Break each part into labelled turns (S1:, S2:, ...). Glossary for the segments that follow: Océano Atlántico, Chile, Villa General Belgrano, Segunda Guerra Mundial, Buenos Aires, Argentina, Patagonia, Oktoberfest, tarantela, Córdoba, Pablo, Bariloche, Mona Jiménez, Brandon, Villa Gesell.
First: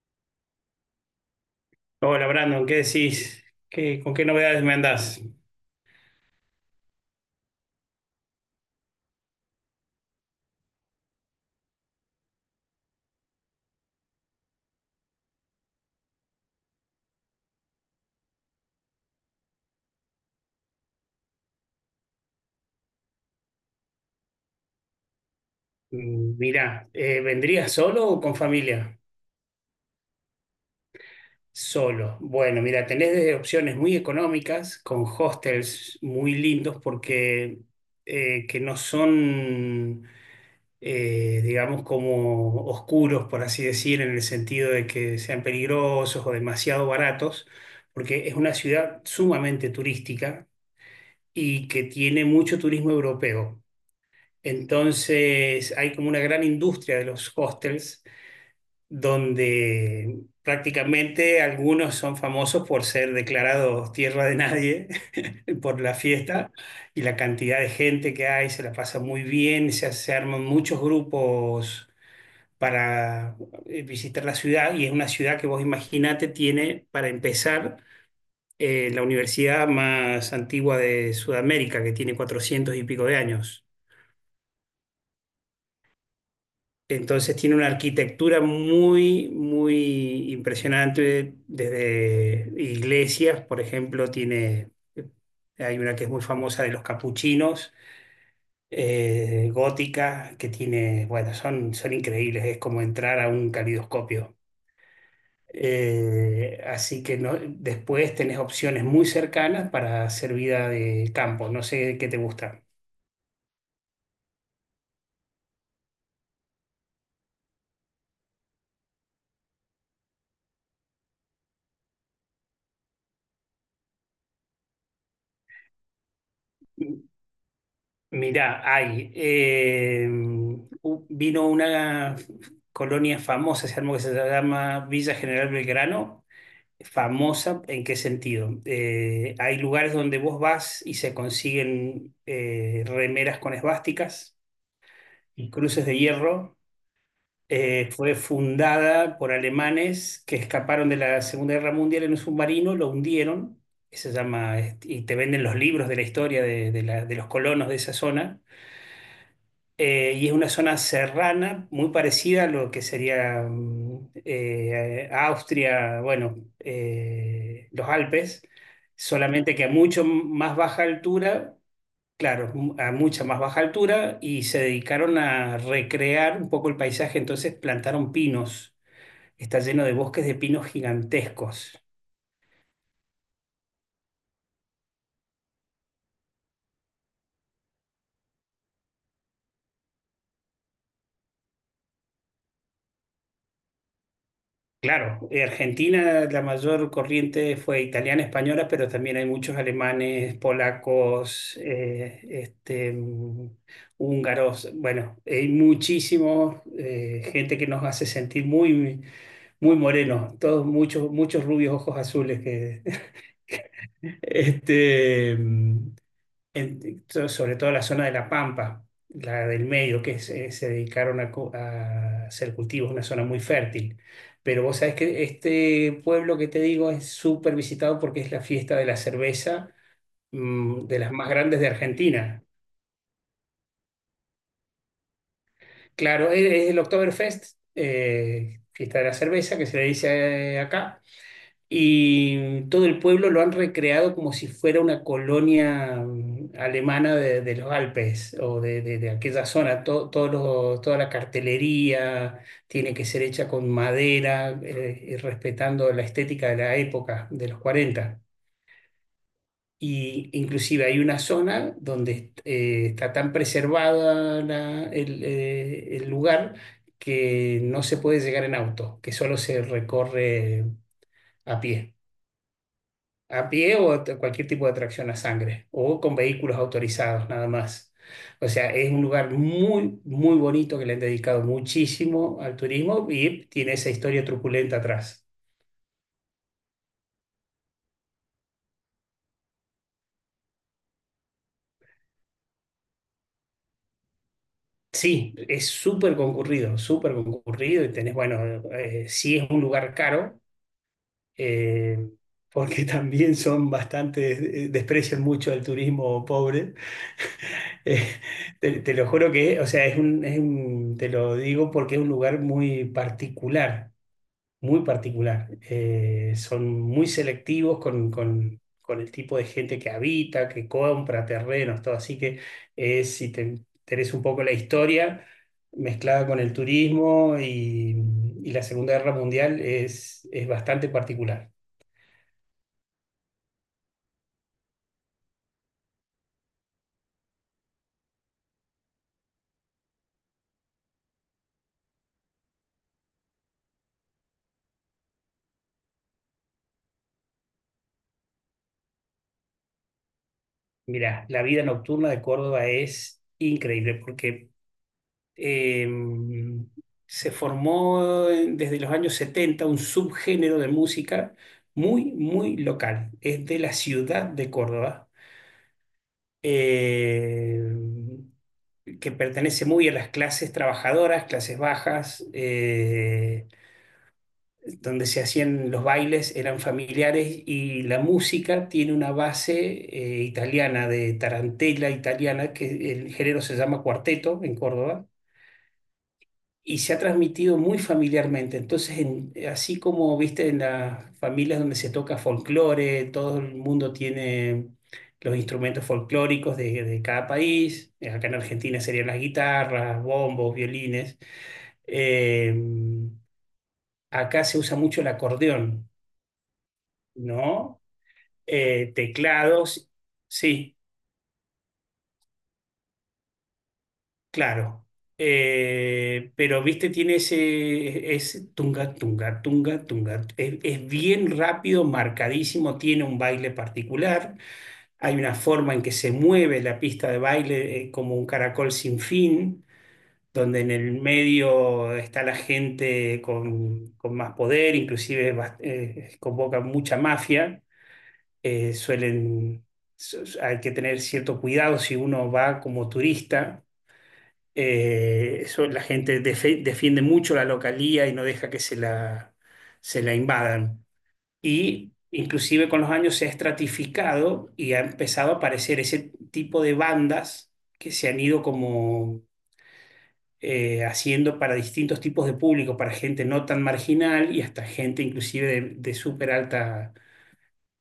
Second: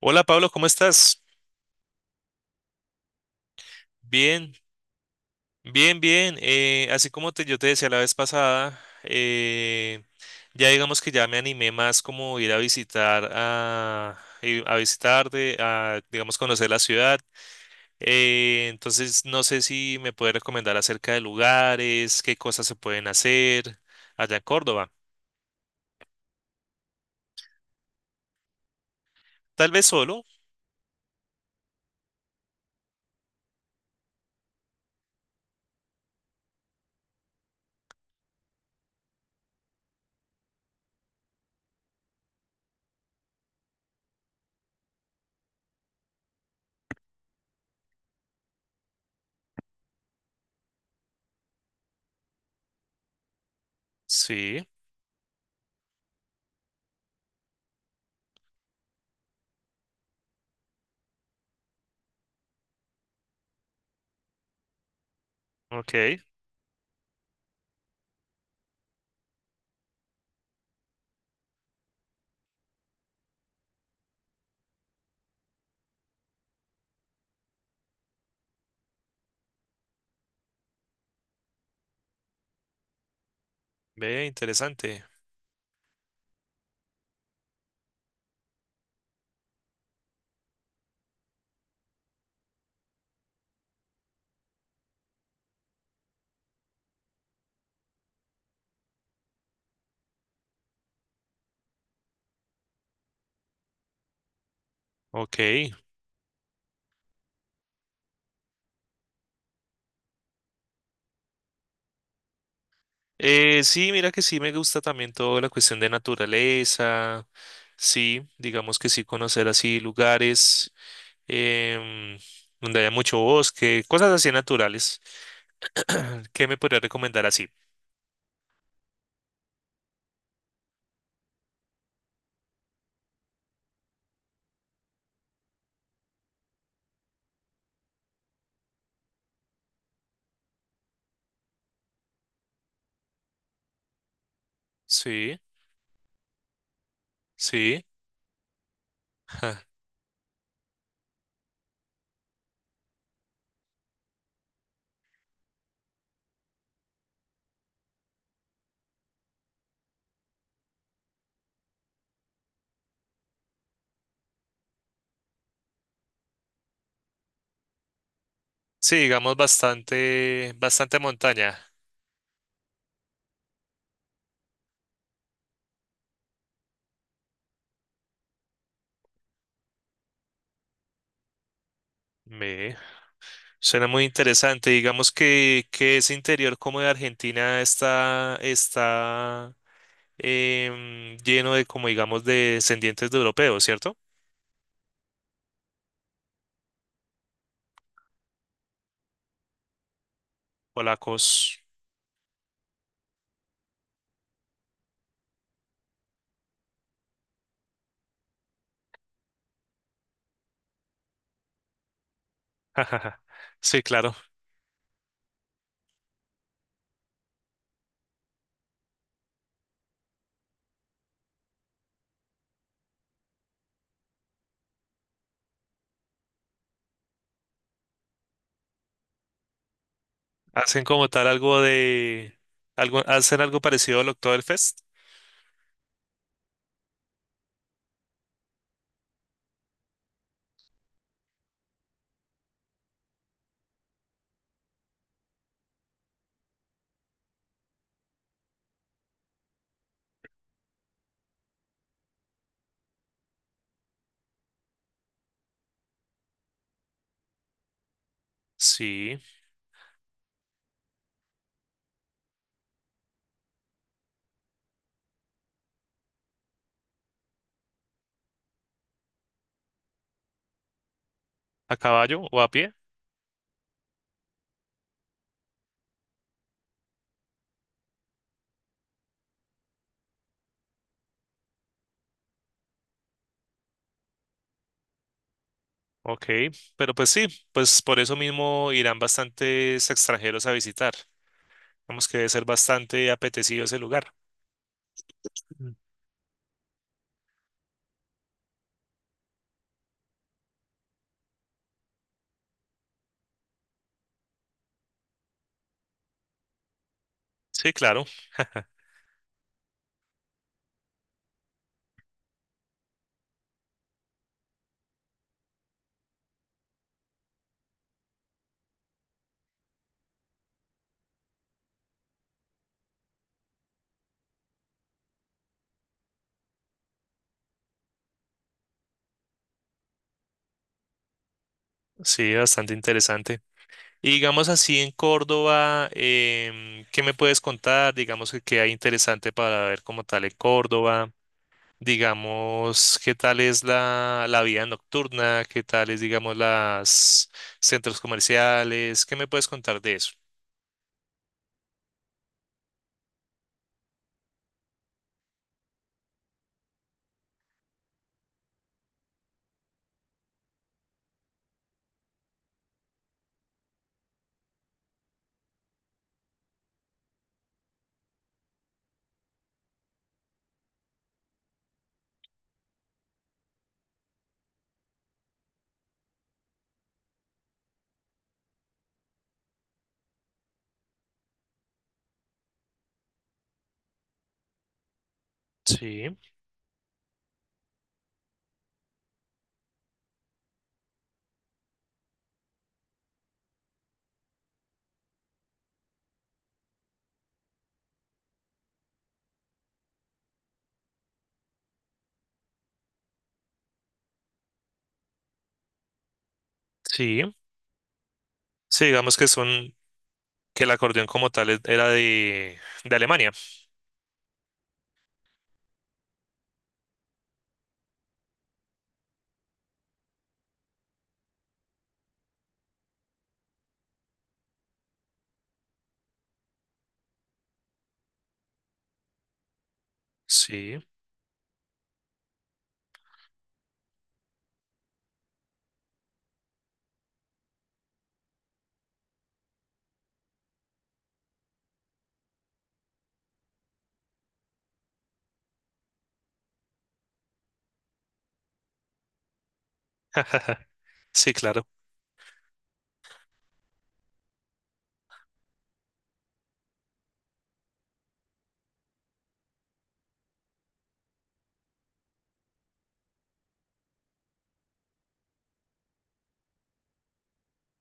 S1: Hola Pablo, ¿cómo estás?
S2: Hola Brandon, ¿qué decís? ¿Con qué
S1: Bien,
S2: novedades me andás?
S1: bien, bien. Así como te, yo te decía la vez pasada, ya digamos que ya me animé más como ir a visitar a, ir a visitarte, a digamos conocer la ciudad. Entonces no sé si me puedes recomendar acerca de lugares, qué cosas se pueden hacer allá en Córdoba.
S2: Mm, mirá, ¿vendrías solo o con familia?
S1: Tal vez solo.
S2: Solo. Bueno, mira, tenés desde opciones muy económicas, con hostels muy lindos porque que no son, digamos, como oscuros, por así decir, en el sentido de que sean peligrosos o demasiado baratos, porque es una ciudad sumamente turística y que tiene mucho turismo europeo.
S1: Sí,
S2: Entonces hay como una gran industria de los hostels donde prácticamente algunos son famosos por ser declarados tierra de nadie por la
S1: ok,
S2: fiesta y la cantidad de gente que hay, se la pasa muy bien, se arman muchos grupos para visitar la ciudad, y es una ciudad que vos imaginate tiene, para empezar, la universidad más antigua de Sudamérica, que tiene 400 y pico de años.
S1: ve, interesante.
S2: Entonces tiene una arquitectura muy, muy impresionante desde iglesias. Por ejemplo, tiene, hay una que es muy famosa, de los capuchinos, gótica, que tiene, bueno, son increíbles, es como entrar a un calidoscopio.
S1: Ok.
S2: Así que no- Después tenés opciones muy cercanas para hacer vida de campo, no sé qué te gusta.
S1: Sí, mira que sí me gusta también toda la cuestión de naturaleza, sí, digamos que sí conocer así lugares em, donde haya mucho bosque, cosas así naturales. ¿Qué me podría recomendar así?
S2: Mirá, vino una colonia famosa, se armó, que se llama Villa General Belgrano. Famosa, ¿en qué sentido? Hay lugares donde vos vas y se consiguen remeras con esvásticas
S1: Sí,
S2: y cruces de hierro.
S1: sí,
S2: Fue fundada por
S1: ja.
S2: alemanes que escaparon de la Segunda Guerra Mundial en un submarino, lo hundieron. Que se llama, este, y te venden los libros de la historia de los colonos de esa zona, y es una zona serrana muy parecida a lo que sería Austria, bueno, los Alpes,
S1: Sí, digamos
S2: solamente que a mucho
S1: bastante,
S2: más baja
S1: bastante
S2: altura,
S1: montaña.
S2: claro, a mucha más baja altura, y se dedicaron a recrear un poco el paisaje, entonces plantaron pinos. Está lleno de bosques de pinos gigantescos.
S1: Me suena muy interesante. Digamos que ese interior como de Argentina está, está lleno de como digamos de descendientes de europeos, ¿cierto?
S2: Claro, Argentina, la mayor corriente fue italiana, española, pero también hay muchos alemanes, polacos,
S1: Polacos.
S2: húngaros. Bueno, hay muchísimo gente que nos hace sentir muy, muy morenos, todos muchos, muchos rubios, ojos azules que,
S1: Sí, claro.
S2: este, mm, sobre todo la zona de La Pampa, la del medio, que se dedicaron a, a hacer cultivos, una zona muy fértil. Pero vos sabés que este pueblo que te digo es súper visitado porque es la fiesta de la cerveza,
S1: Hacen
S2: mm, de
S1: como
S2: las
S1: tal
S2: más grandes
S1: algo
S2: de
S1: de...
S2: Argentina.
S1: Algo, hacen algo parecido al Oktoberfest.
S2: Claro, es el Oktoberfest, fiesta de la cerveza, que se le dice acá. Y todo el pueblo lo han recreado como si fuera una colonia mm, alemana de, los Alpes o de aquella zona. Toda la cartelería tiene que ser hecha con madera, y respetando la estética de la época, de los 40.
S1: Sí,
S2: Y inclusive hay una zona donde está tan preservada el lugar, que no se puede llegar en auto, que solo se recorre a
S1: a
S2: pie.
S1: caballo o a pie.
S2: A pie o a cualquier tipo de tracción a sangre o con vehículos autorizados nada más. O sea, es un lugar muy, muy bonito, que le han dedicado muchísimo al turismo y tiene esa historia truculenta atrás.
S1: Ok, pero pues sí, pues por eso mismo irán bastantes extranjeros a visitar. Vamos que debe ser bastante apetecido ese lugar.
S2: Sí, es
S1: Mm.
S2: súper concurrido, súper concurrido, y tenés, bueno, sí, es un lugar caro, eh, porque también son bastante, desprecian mucho al turismo pobre.
S1: Sí, claro,
S2: Eh, te lo juro que, o sea, te lo digo porque es un lugar muy particular. Muy particular. Son muy selectivos con, con el tipo de gente que habita, que compra terrenos, todo. Así que si te interesa un poco la historia mezclada con el turismo y la Segunda Guerra Mundial, es bastante particular.
S1: sí, bastante interesante. Y digamos así en Córdoba, ¿qué me puedes contar? Digamos que qué hay interesante para ver como tal en Córdoba. Digamos, qué tal es la, la vida nocturna, qué tal es, digamos, las centros comerciales, ¿qué me puedes contar de eso?
S2: Mirá, la vida nocturna de Córdoba es increíble porque Eh, se formó desde los años 70 un subgénero de música muy, muy local. Es de la ciudad de Córdoba, eh, que pertenece muy a las clases trabajadoras, clases bajas, donde se hacían los bailes, eran familiares, y la música tiene una base italiana, de tarantela italiana, que el género se llama cuarteto en Córdoba,
S1: Sí,
S2: y se ha transmitido muy familiarmente. Entonces, así como viste en las familias donde se toca folclore, todo el mundo tiene los instrumentos folclóricos de cada país. Acá en Argentina serían las guitarras, bombos, violines. Eh, Acá se usa mucho el acordeón,
S1: sí,
S2: ¿no?
S1: sí, digamos que son,
S2: Teclados,
S1: que el
S2: sí.
S1: acordeón como tal era de Alemania.
S2: Claro, pero viste, tiene ese, es tunga, tunga, tunga, tunga. Es bien rápido, marcadísimo, tiene un baile particular. Hay una forma en que se mueve la pista de baile, como un caracol sin fin, donde en
S1: Sí,
S2: el medio está la gente con más poder, inclusive convoca mucha mafia. Eh, suelen, hay que tener cierto cuidado si uno va como turista, la gente defiende mucho la localía y no deja que se la invadan.
S1: sí, claro.
S2: Y inclusive con los años se ha estratificado y ha empezado a aparecer ese tipo de bandas que se han ido como haciendo para distintos tipos de público, para gente no tan marginal y hasta gente inclusive de súper alta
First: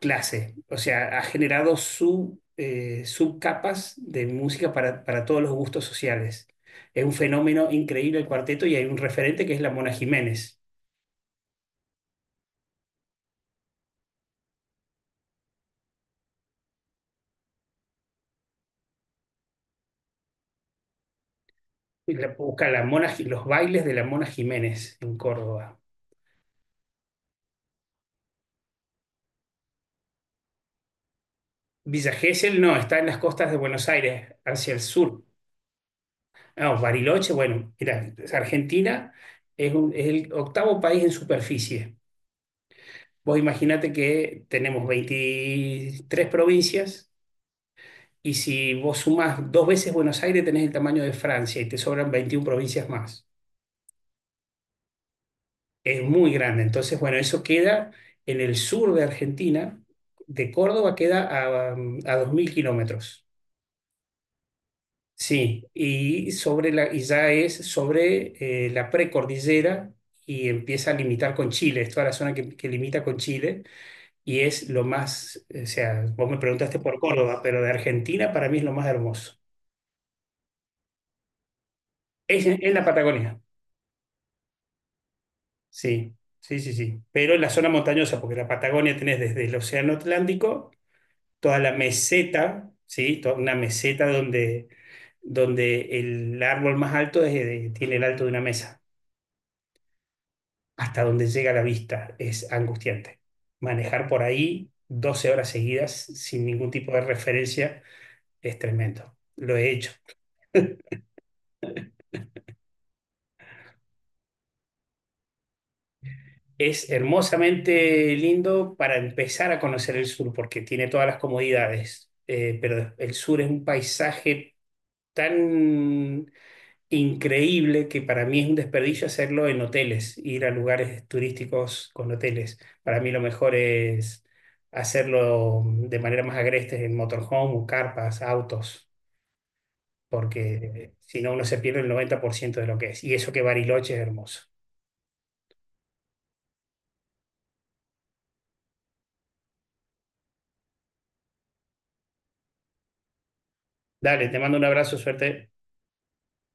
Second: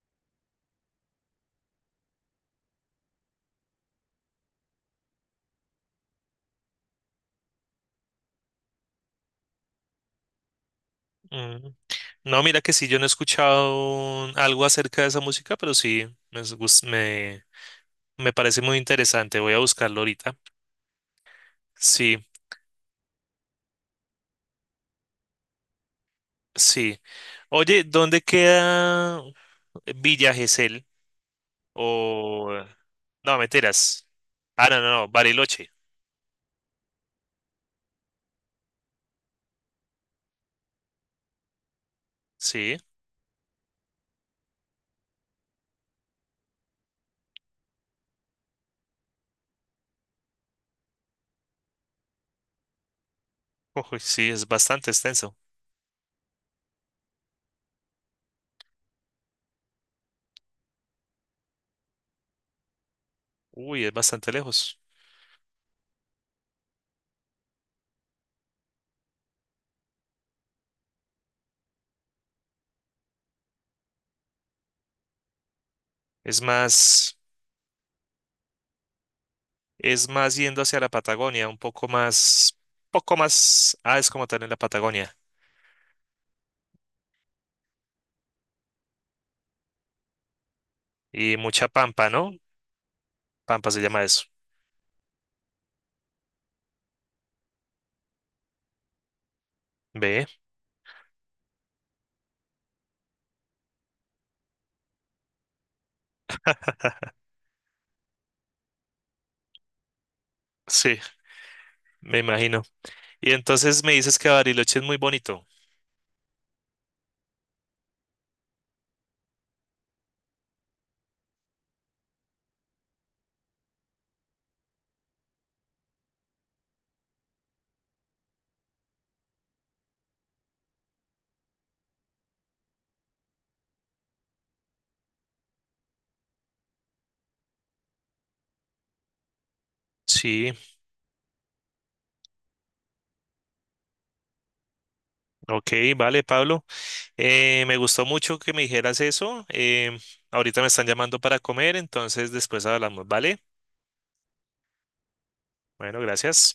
S2: clase. O sea, ha generado subcapas de música para todos los gustos sociales. Es un fenómeno increíble el cuarteto, y hay un referente que es la Mona Jiménez.
S1: Mm. No, mira que sí, yo no he escuchado algo acerca de esa música, pero sí, me me parece muy interesante, voy a buscarlo ahorita. Sí,
S2: Busca la Mona, los bailes de la Mona Jiménez en Córdoba.
S1: sí. Oye, ¿dónde queda Villa Gesell?
S2: Villa
S1: O...
S2: Gesell
S1: eh,
S2: no, está en las
S1: No,
S2: costas de Buenos
S1: mentiras.
S2: Aires,
S1: Ah,
S2: hacia el
S1: no, no, no,
S2: sur.
S1: Bariloche.
S2: No, Bariloche, bueno, mira, Argentina es el octavo país en superficie.
S1: Sí.
S2: Vos imaginate que tenemos 23 provincias. Y si vos sumás dos veces Buenos Aires, tenés el tamaño de Francia y te sobran 21 provincias más.
S1: Uy, sí, es bastante extenso.
S2: Es muy grande. Entonces, bueno, eso queda en el sur de Argentina. De Córdoba queda a, mm, a 2.000 kilómetros.
S1: Uy, es bastante lejos.
S2: Sí, y, y ya es sobre la precordillera y empieza a limitar con Chile. Es toda la zona que limita con Chile, y es lo más, o sea, vos me
S1: Es
S2: preguntaste por
S1: más,
S2: Córdoba, pero de Argentina para mí es lo más hermoso.
S1: es más yendo hacia la Patagonia, un
S2: Es la
S1: poco
S2: Patagonia.
S1: más, ah, es como tal en la Patagonia.
S2: Sí, sí, sí, sí. Pero en la zona montañosa, porque la Patagonia tenés desde el Océano Atlántico,
S1: Y
S2: toda
S1: mucha
S2: la
S1: pampa, ¿no?
S2: meseta, ¿sí? Toda una
S1: Pampa se llama
S2: meseta
S1: eso.
S2: donde, donde el árbol más alto tiene el alto de una mesa,
S1: Ve,
S2: hasta donde llega la vista. Es angustiante. Manejar por ahí 12 horas seguidas sin ningún tipo de referencia es tremendo. Lo he hecho.
S1: sí, me imagino. Y entonces me dices que Bariloche es muy bonito.
S2: Es hermosamente lindo para empezar a conocer el sur, porque tiene todas las comodidades, pero el sur es un paisaje tan increíble que para mí es un desperdicio hacerlo en hoteles, ir a lugares turísticos con hoteles. Para mí lo mejor es hacerlo de manera más agreste en motorhome o carpas, autos,
S1: Sí,
S2: porque si no uno se pierde el 90% de lo que es. Y eso que Bariloche es hermoso.
S1: ok, vale, Pablo. Me gustó mucho que me dijeras eso. Ahorita me están llamando para comer, entonces después hablamos, ¿vale?
S2: Dale, te mando un abrazo, suerte.
S1: Bueno, gracias.